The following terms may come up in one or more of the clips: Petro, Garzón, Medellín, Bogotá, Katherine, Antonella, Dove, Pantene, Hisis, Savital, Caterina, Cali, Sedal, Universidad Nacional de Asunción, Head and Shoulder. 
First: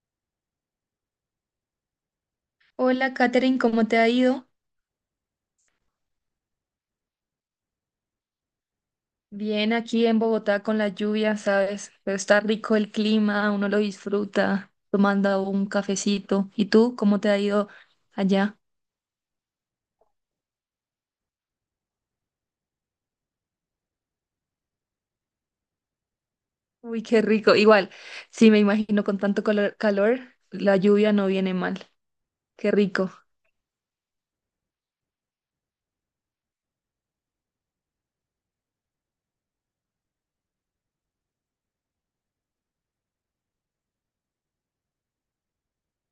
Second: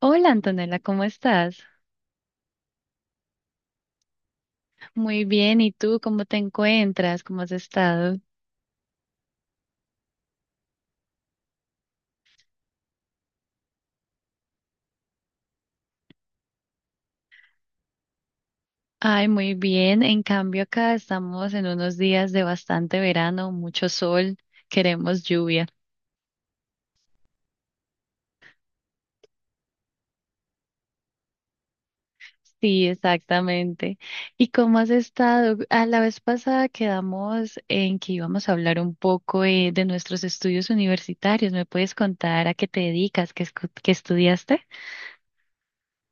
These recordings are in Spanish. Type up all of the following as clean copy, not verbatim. Hola, Antonella, ¿cómo estás? Hola, Katherine, ¿cómo te ha ido? Muy bien, ¿y tú cómo te encuentras? ¿Cómo has estado? Bien, aquí en Bogotá con la lluvia, ¿sabes? Pero está rico el clima, uno lo disfruta tomando un cafecito. ¿Y tú, cómo te ha ido allá? Ay, muy bien. En cambio, acá estamos en unos días de bastante verano, mucho sol, queremos lluvia. Uy, qué rico. Igual, sí, me imagino con tanto calor, la lluvia no viene mal. Qué Sí, rico. exactamente. ¿Y cómo has estado? A la vez pasada quedamos en que íbamos a hablar un poco de nuestros estudios universitarios. ¿Me puedes contar a qué te dedicas, qué, qué estudiaste?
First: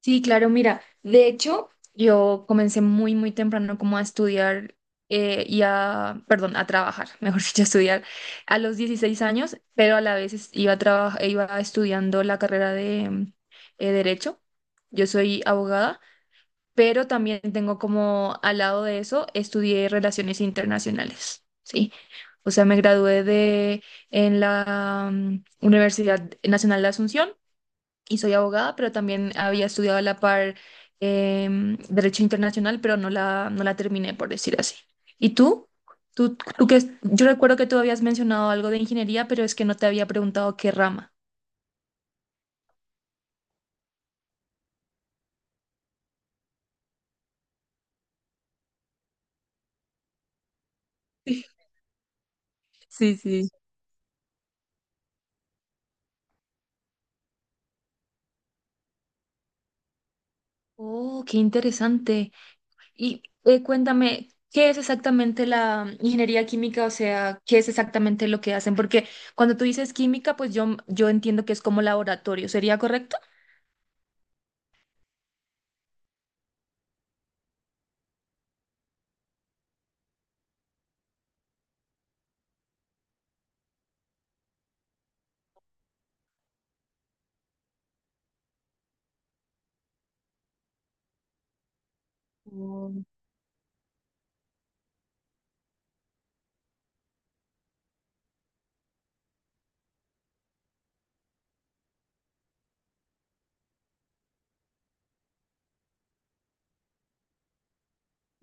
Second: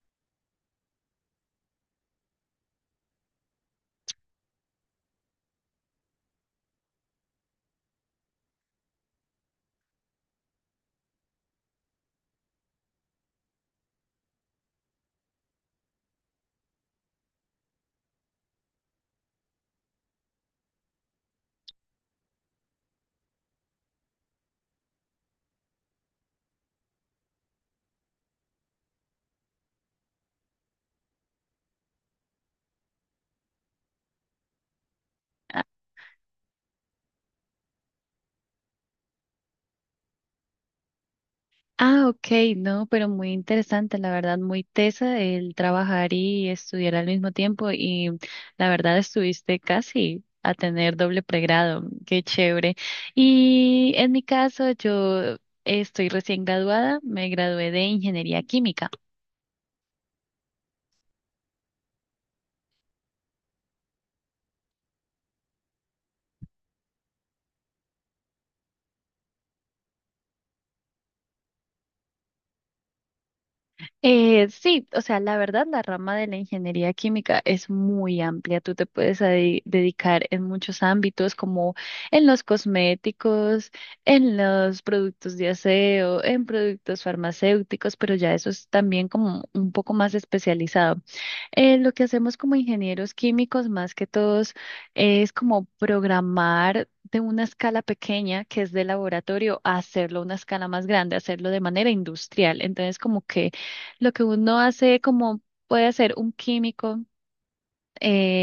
Sí, claro, mira, de hecho, yo comencé muy temprano como a estudiar a trabajar, mejor dicho, a estudiar a los 16 años, pero a la vez iba estudiando la carrera de Derecho. Yo soy abogada, pero también tengo como al lado de eso, estudié Relaciones Internacionales, ¿sí? O sea, me gradué de en la Universidad Nacional de Asunción y soy abogada, pero también había estudiado a la par Derecho Internacional, pero no la terminé, por decir así. ¿Y tú? Yo recuerdo que tú habías mencionado algo de ingeniería, pero es que no te había preguntado qué rama. Ah, ok, no, pero muy interesante, la verdad, muy tesa el trabajar y estudiar al mismo tiempo y la verdad estuviste casi a tener doble pregrado, qué chévere. Sí, sí. Y en mi caso, yo estoy recién graduada, me gradué de ingeniería química. Oh, qué interesante. Y cuéntame, ¿qué es exactamente la ingeniería química? O sea, ¿qué es exactamente lo que hacen? Porque cuando tú dices química, pues yo entiendo que es como laboratorio, ¿sería correcto? Sí, o sea, la verdad, la rama de la ingeniería química es muy amplia. Tú te puedes dedicar en muchos ámbitos, como en los cosméticos, en los productos de aseo, en productos farmacéuticos, pero ya eso es también como un poco más especializado. Lo que hacemos como Oh. ingenieros químicos, más que todos, es como programar de una escala pequeña, que es de laboratorio, a hacerlo a una escala más grande, hacerlo de manera industrial. Entonces, como que lo que uno hace como puede hacer un químico,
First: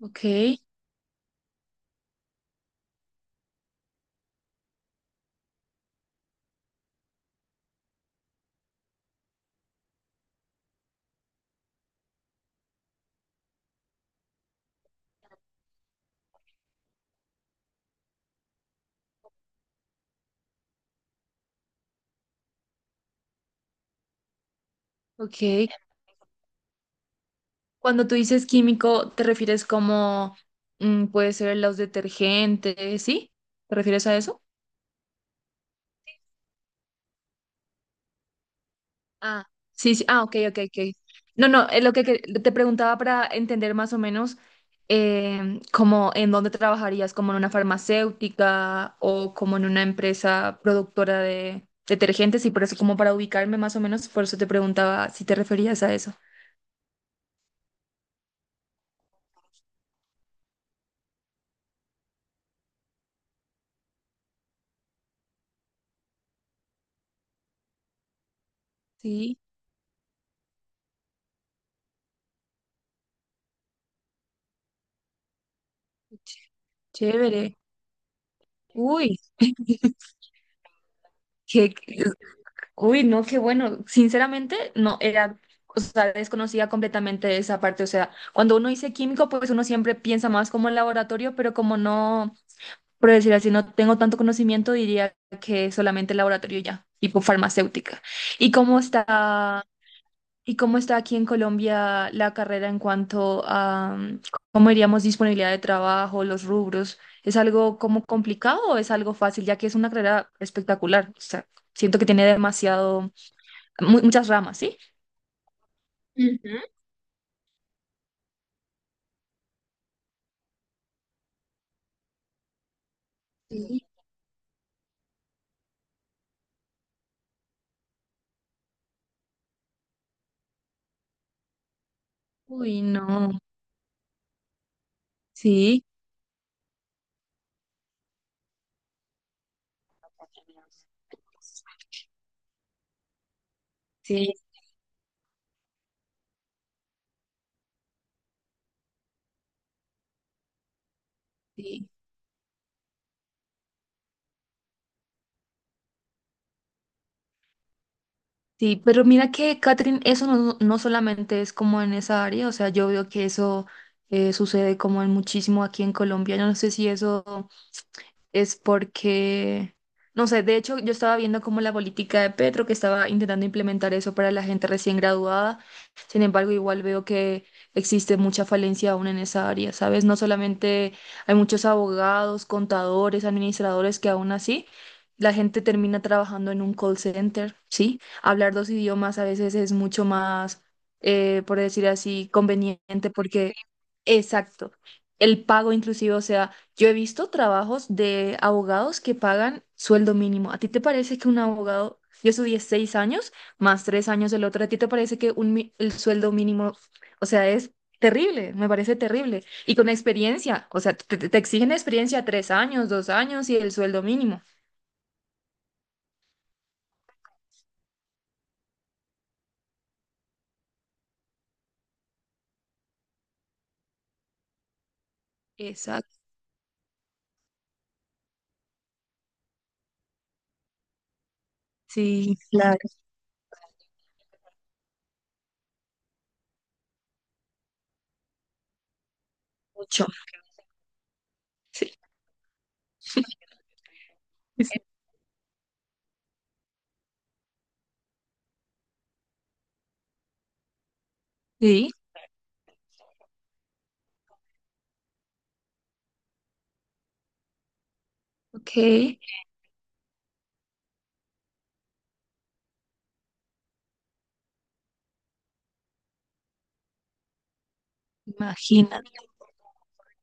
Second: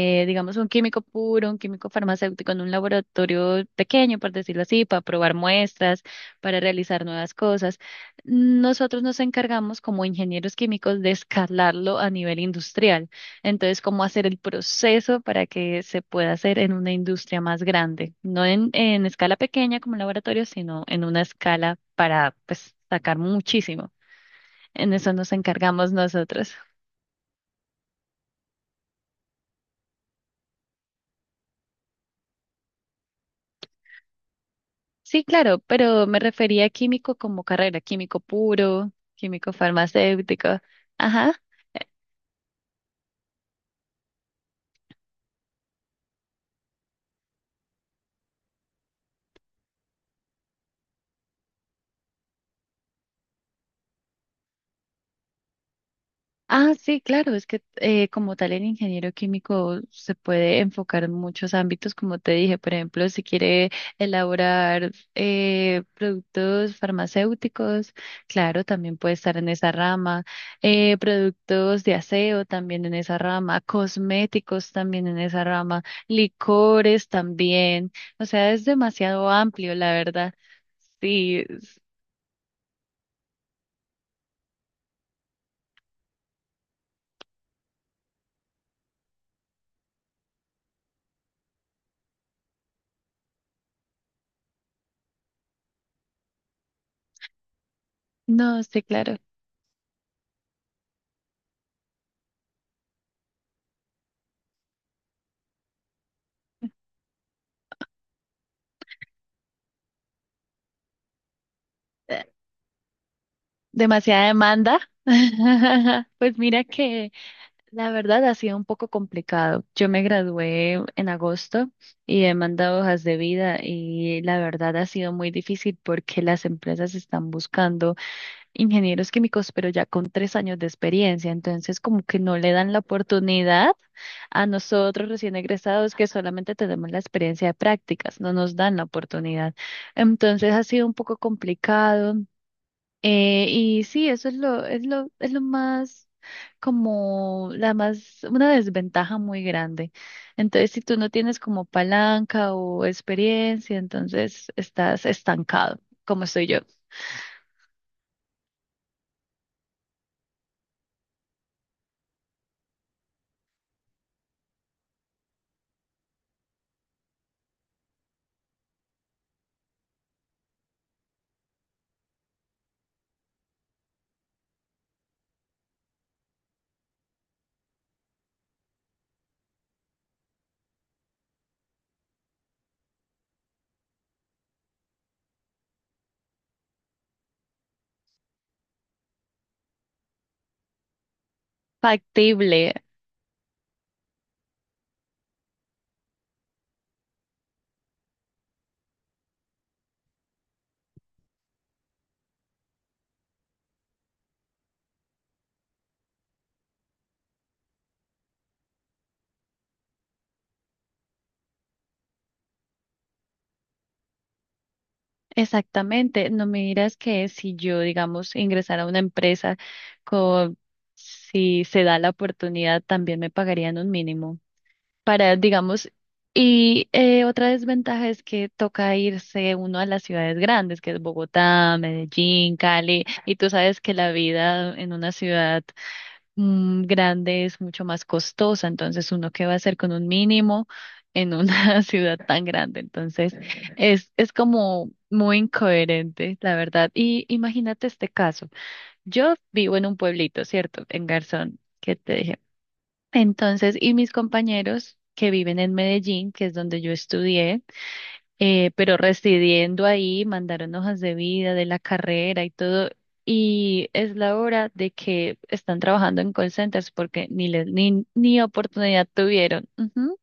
Ok, digamos un químico puro, un químico farmacéutico en un laboratorio pequeño, por decirlo así, para probar muestras, para realizar nuevas cosas. Nosotros nos encargamos como ingenieros químicos de escalarlo a nivel industrial. Entonces, cómo hacer el proceso para que se pueda hacer en una industria más grande, no en, en escala pequeña como un laboratorio, sino en una escala para pues sacar muchísimo. En eso nos ok. encargamos nosotros. Cuando tú dices químico, ¿te refieres como puede ser los detergentes, ¿sí? ¿Te refieres a eso? Sí, claro, pero me refería a químico como carrera, químico puro, Ah, químico sí, sí. Ah, ok, farmacéutico. ok, ok. Ajá. No, no, es lo te preguntaba para entender más o menos como en dónde trabajarías, como en una farmacéutica o como en una empresa productora de detergentes y por eso como para ubicarme más o menos, por eso te preguntaba si te referías a eso. Ah, sí, claro, es que como tal el ingeniero químico se puede enfocar en muchos ámbitos, como te dije, por ejemplo, si quiere elaborar productos farmacéuticos, claro, también puede estar Sí, en esa rama, productos de aseo también en esa rama, cosméticos también en esa rama, ch- licores chévere. también, o sea, es Uy, demasiado amplio, la verdad. Sí, qué, es- uy, no, qué bueno. Sinceramente, no era, o sea, desconocía completamente esa parte. O sea, cuando uno dice químico, pues uno siempre piensa más como en laboratorio, pero como no, por decir así, no tengo tanto conocimiento, diría que solamente laboratorio ya, tipo farmacéutica. ¿Y no, cómo sí, claro. está, y cómo está aquí en Colombia la carrera en cuanto a, cómo diríamos, disponibilidad de trabajo, los rubros? ¿Es algo como complicado o es algo fácil, ya que es una carrera espectacular? O sea, siento que tiene demasiado Demasiada muchas ramas, ¿sí? demanda. Pues Ujú. mira que la verdad ha sido un poco complicado. Yo me gradué en agosto y he mandado hojas de vida Sí. y la verdad ha sido muy difícil porque las empresas están buscando ingenieros químicos, pero ya con 3 años de experiencia. Entonces como que no le dan la Uy, no. oportunidad a nosotros recién Sí, egresados, que solamente tenemos la experiencia de prácticas, no nos dan la oportunidad. Entonces ha sido un poco complicado. Y sí, eso es sí, lo más como una desventaja muy grande. Entonces, si tú no tienes como sí. palanca o experiencia, entonces estás estancado, como soy yo. Sí, pero mira que, Catherine, eso no solamente es como en esa área, o sea, yo veo que eso sucede como en muchísimo aquí en Colombia. Yo no sé si eso... es porque, no sé, de hecho yo estaba viendo como la política de Petro, que estaba intentando implementar eso para la gente recién graduada, sin embargo igual veo que existe mucha falencia aún en esa área, ¿sabes? No solamente hay muchos abogados, contadores, administradores que aún así... La gente termina trabajando en un call center, ¿sí? Hablar dos idiomas a veces es mucho más, por decir así, Factible, conveniente porque, exacto, el pago inclusive, o sea, yo he visto trabajos de abogados que pagan sueldo mínimo. ¿A ti te parece que un abogado, yo estudié 6 años más 3 años del otro, ¿a ti te parece que el sueldo mínimo, o sea, es terrible? Me parece terrible. Y con experiencia, o sea, te exigen experiencia 3 años, 2 años y el sueldo mínimo. exactamente. No me dirás que si yo, digamos, ingresara a una empresa con, si se da la oportunidad, también me pagarían un mínimo. Para, digamos, Exacto, y otra desventaja es que toca irse uno a las ciudades grandes, que es Bogotá, sí, Medellín, claro, Cali, y tú sabes que la vida en una ciudad grande es mucho más costosa, entonces uno qué va a hacer con mucho. un mínimo en una Sí, ciudad tan grande, entonces es como muy incoherente, la verdad. Y imagínate este caso, yo vivo en un pueblito, ¿cierto? En Garzón, sí, que te dije. Entonces, y mis compañeros que viven en Medellín, que es donde yo estudié, ok, pero residiendo ahí, mandaron hojas de vida de la carrera y todo. Y es la hora de que están trabajando en call centers porque ni les, ni, ni oportunidad imagínate. tuvieron. Ujú.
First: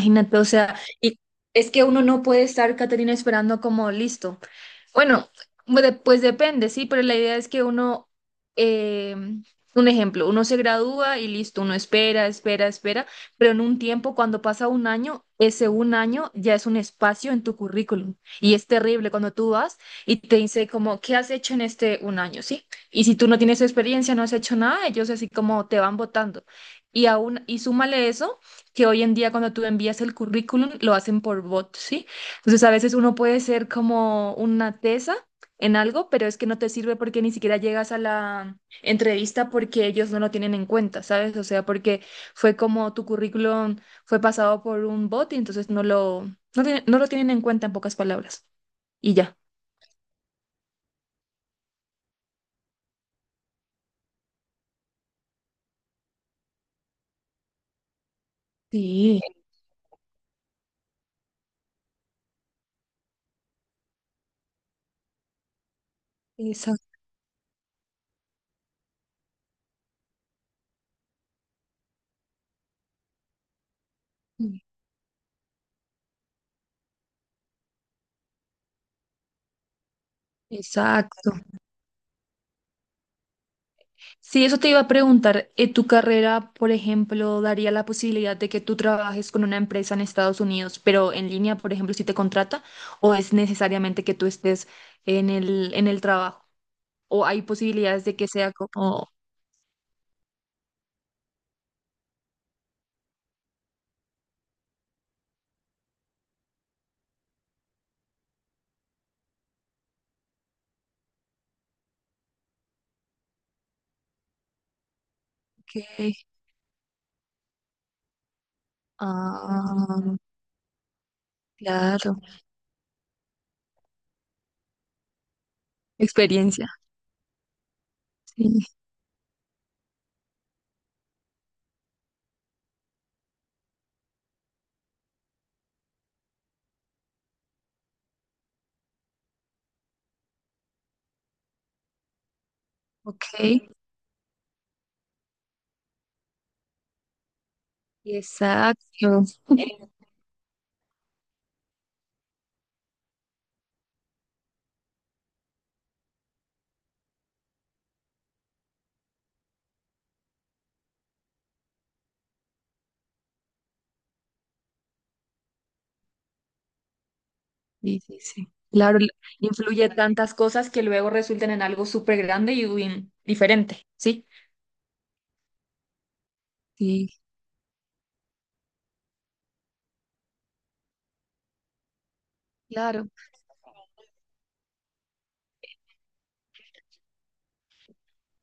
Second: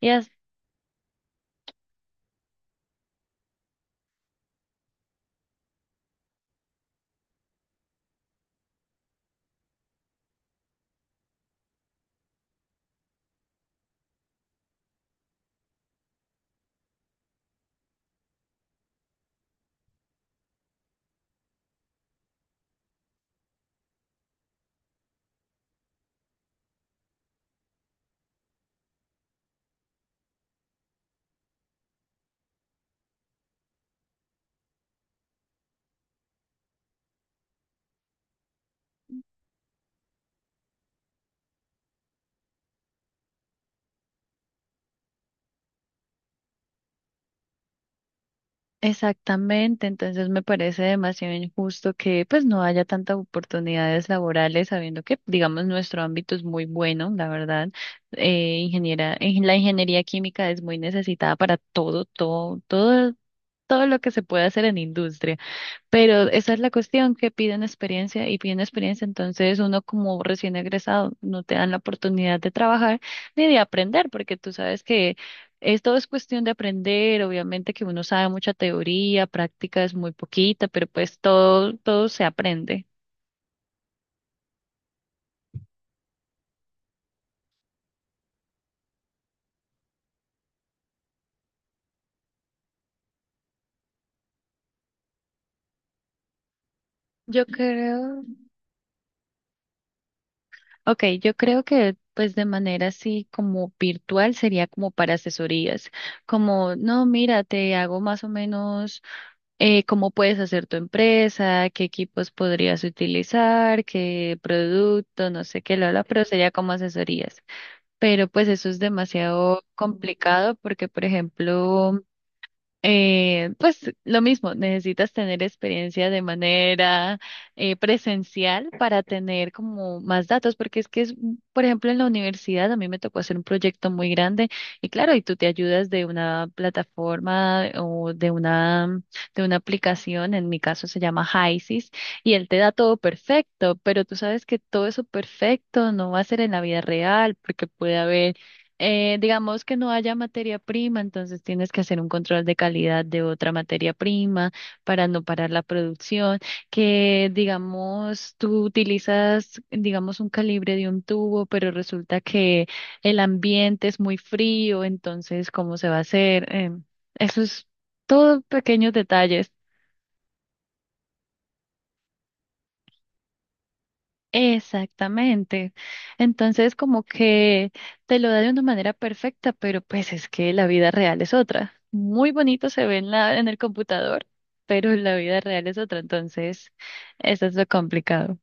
Y o sea, y es que uno no puede estar, Caterina, esperando como listo. Bueno, pues depende, sí, pero la idea es que uno, eh, un ejemplo, uno se gradúa y listo, uno espera, espera, espera, pero en un tiempo, cuando pasa un año, ese un año ya es un espacio en tu currículum y es terrible cuando tú vas y te dice como, ¿qué has hecho en este un año? ¿Sí? Y si tú no tienes experiencia, no has hecho nada, ellos así como te van votando. Y aún, y súmale eso, que hoy en día cuando tú envías el currículum, lo hacen por bot, ¿sí? Entonces, a veces uno puede ser como una tesa en algo, pero es que no te sirve porque ni siquiera llegas a la entrevista porque ellos no lo tienen en cuenta, ¿sabes? O sea, porque fue como tu currículum fue pasado por un bot y entonces no lo tienen en cuenta en pocas palabras. Y ya. exactamente, entonces me parece demasiado injusto que pues no haya tantas oportunidades laborales, sabiendo que, digamos, nuestro ámbito es muy bueno, la verdad. Eh, ingeniera, Sí, en la ingeniería química es muy necesitada para todo, todo, todo, todo lo que se puede hacer en industria. Pero esa es la exacto. cuestión, que piden experiencia y piden experiencia, entonces uno como recién egresado no te dan la oportunidad de trabajar ni de aprender, porque tú sabes que es todo es cuestión de aprender, obviamente que uno sabe mucha teoría, práctica es muy poquita, pero pues Exacto. todo, todo se aprende. Sí, eso te iba a preguntar. ¿Tu carrera, por ejemplo, daría la posibilidad de que tú trabajes con una empresa en Estados Unidos, pero en línea, por ejemplo, si te contrata, o es necesariamente que tú estés en en el trabajo? ¿O hay Yo posibilidades de creo, que sea como, ok, yo creo que pues de manera así como virtual sería como para asesorías, como no, mira, te hago más o menos cómo puedes hacer tu empresa, qué equipos podrías utilizar, qué producto, no sé qué, lo ok, pero sería como asesorías. Pero pues eso es demasiado ah, complicado porque, por ejemplo, claro, pues lo mismo, necesitas tener experiencia de experiencia? manera presencial Sí, para tener como más datos, porque es que es, un- por ejemplo, en la universidad a mí me tocó hacer un proyecto muy grande y claro, y tú te ayudas de una plataforma o de una aplicación, en mi caso se llama Hisis, y él te da todo ok, perfecto, pero tú sabes que todo eso perfecto no va a ser en la vida real, porque puede haber exacto. digamos que no haya materia prima, entonces tienes que hacer un control de calidad de otra materia prima para no parar la producción, que digamos tú utilizas, digamos, un calibre de un tubo, pero resulta que el ambiente es muy frío, entonces, ¿cómo se va a hacer? Eso es Sí, sí, todo sí. pequeños Claro, detalles. influye tantas cosas que luego resultan en algo súper grande y uy, diferente, ¿sí? Exactamente. Entonces, como Sí, que te lo da de una manera perfecta, pero pues es que la vida real es otra. Muy bonito se ve claro. en la, en el computador, pero la vida real es otra. Entonces, eso es lo complicado.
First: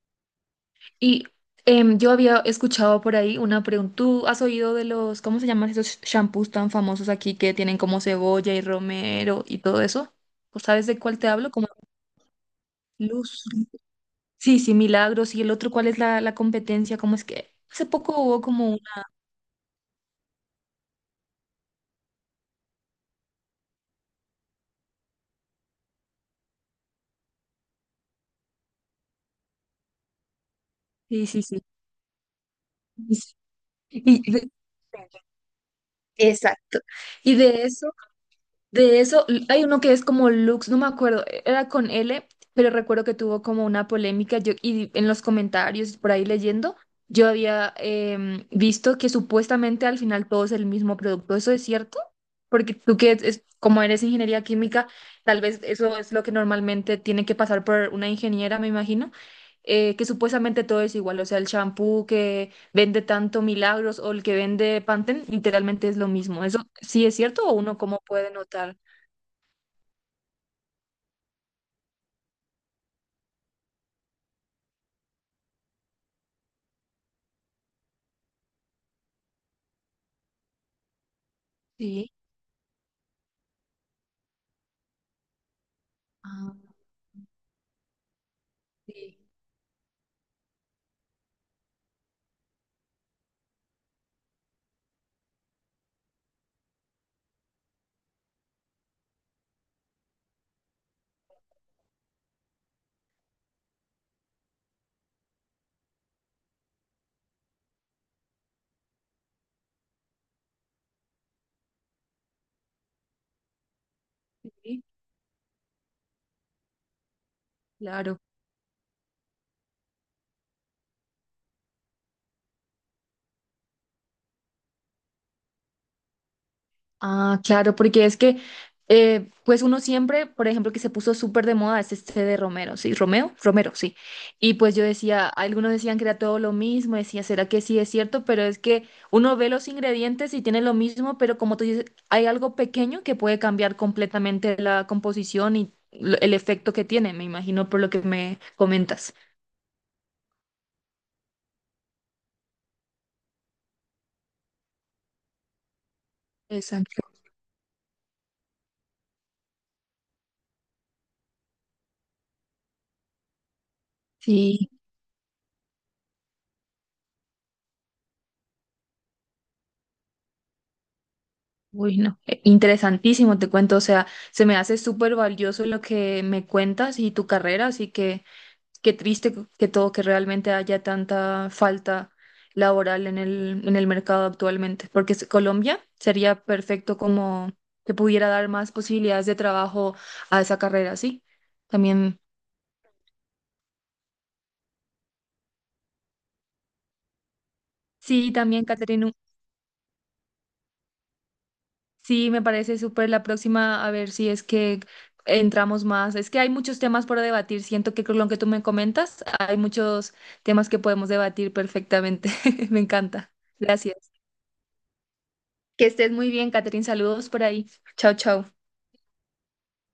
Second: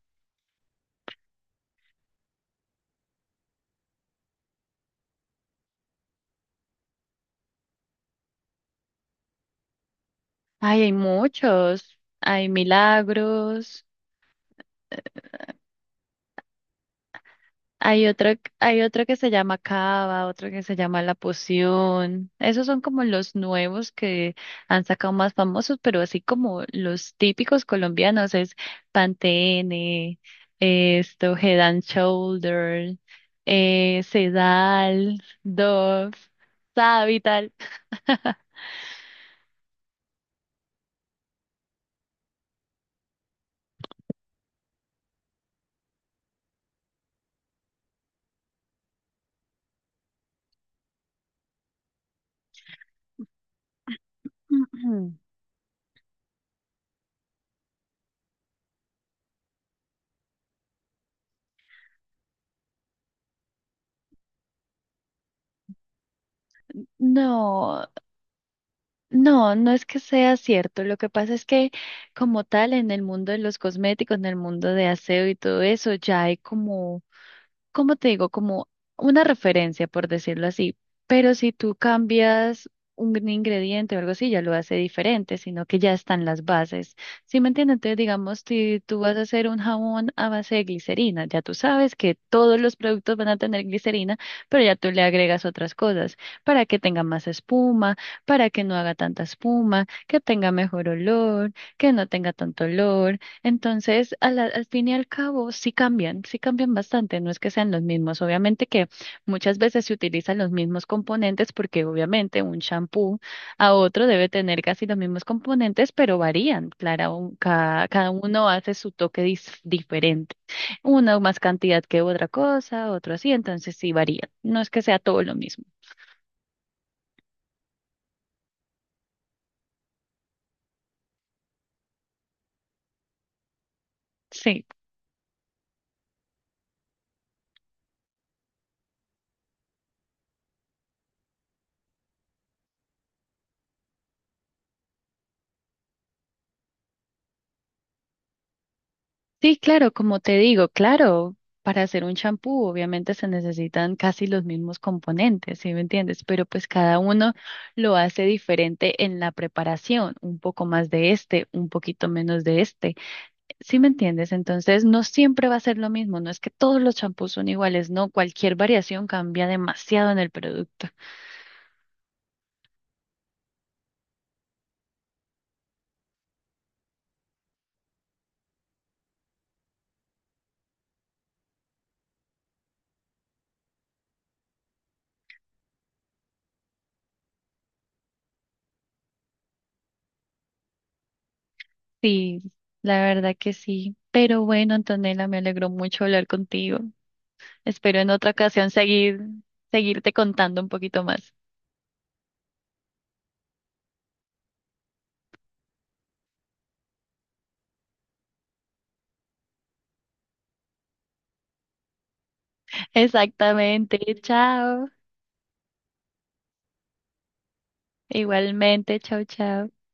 Y yo había escuchado por ahí una pregunta. ¿Tú has oído de los, cómo se llaman esos shampoos tan famosos aquí que tienen como cebolla y romero y todo eso? ¿O Ay, sabes hay de cuál te hablo? Como muchos. Hay Luz. Milagros. Sí, sí, Milagros. ¿Y el otro cuál es la competencia? ¿Cómo es que hace Hay poco otro, hubo como hay una... otro que se llama Cava, otro que se llama La Poción. Esos son como los nuevos que han sacado más famosos, pero así como los típicos colombianos es Pantene, Sí, esto, sí, Head sí. and Shoulder, Y- y de- Sedal, Dove, Exacto. Y Savital. de eso... De eso, hay uno que es como Lux, no me acuerdo, e, era con L, pero recuerdo que tuvo como una polémica yo, y en los comentarios, por ahí leyendo, yo había visto que supuestamente al final todo es el mismo producto. ¿Eso es cierto? Porque tú que es, como eres ingeniería química, tal vez eso es lo que normalmente tiene que pasar por una ingeniera, me imagino, que supuestamente todo es igual, o sea, el champú, vende tanto milagros o el que vende Pantene, literalmente es lo mismo. ¿Eso sí es cierto o uno No. cómo puede notar? No, no es que sea cierto. Lo que pasa es que como tal en el mundo de los cosméticos, en el mundo de aseo y todo eso, ya hay como, como te digo, como una referencia, por decirlo así, pero si tú Sí. cambias un ingrediente o algo así, ya lo hace diferente, sino que ya están las Ah, bases. ¿Sí me entiendes? Entonces, digamos, si tú vas sí, a hacer un jabón a base de glicerina, ya tú sabes que todos los productos van a tener glicerina, pero ya tú le agregas otras cosas para que tenga más espuma, para que no haga tanta espuma, que tenga mejor olor, que no tenga tanto olor. Entonces, al fin y al cabo, sí cambian bastante, no es que sean los mismos. Obviamente que muchas veces se utilizan los mismos componentes porque obviamente un shampoo a otro debe tener sí, casi los mismos componentes, pero varían. Claro, cada, cada claro. uno hace su toque diferente. Uno más cantidad que otra cosa, otro así, entonces sí varían. No es que sea todo lo mismo. Ah, claro, porque es que, pues uno siempre, por ejemplo, que se puso súper de moda es este de Romero, ¿sí? ¿Romeo? Romero, sí. Y Sí. pues yo decía, algunos decían que era todo lo mismo, decía, ¿será que sí es cierto? Pero es que uno ve los ingredientes y tiene lo mismo, pero como tú dices, hay algo pequeño que puede cambiar completamente la composición y el efecto que tiene, me imagino por lo que me comentas. Sí, claro, como te digo, claro, para hacer un champú obviamente se necesitan casi los mismos componentes, ¿sí me entiendes? Pero pues cada Exacto. uno lo hace diferente en la preparación, un poco más de este, un poquito menos de este, ¿sí me entiendes? Sí. Entonces no siempre va a ser lo mismo, no es que todos los champús son iguales, no, cualquier variación cambia demasiado en el producto. Uy, no, interesantísimo, te cuento, o sea, se me hace súper valioso lo que me cuentas y tu carrera, así que qué triste que todo, que realmente haya tanta falta laboral en en el mercado actualmente, porque Colombia sería perfecto como que pudiera dar más posibilidades de trabajo a esa carrera, ¿sí? También, Sí, la verdad que sí. Pero bueno, Antonella, me alegró mucho hablar contigo. Espero en otra sí, también, ocasión Catherine. seguir, seguirte contando un poquito más. Sí, me parece súper la próxima, a ver si es que entramos más. Es que hay muchos temas por debatir. Siento que con lo que tú me comentas, hay muchos temas que podemos debatir perfectamente. Me encanta. Gracias. Exactamente, chao. Que estés muy bien, Catherine. Saludos por ahí. Chao, chao. Igualmente, chao, chao.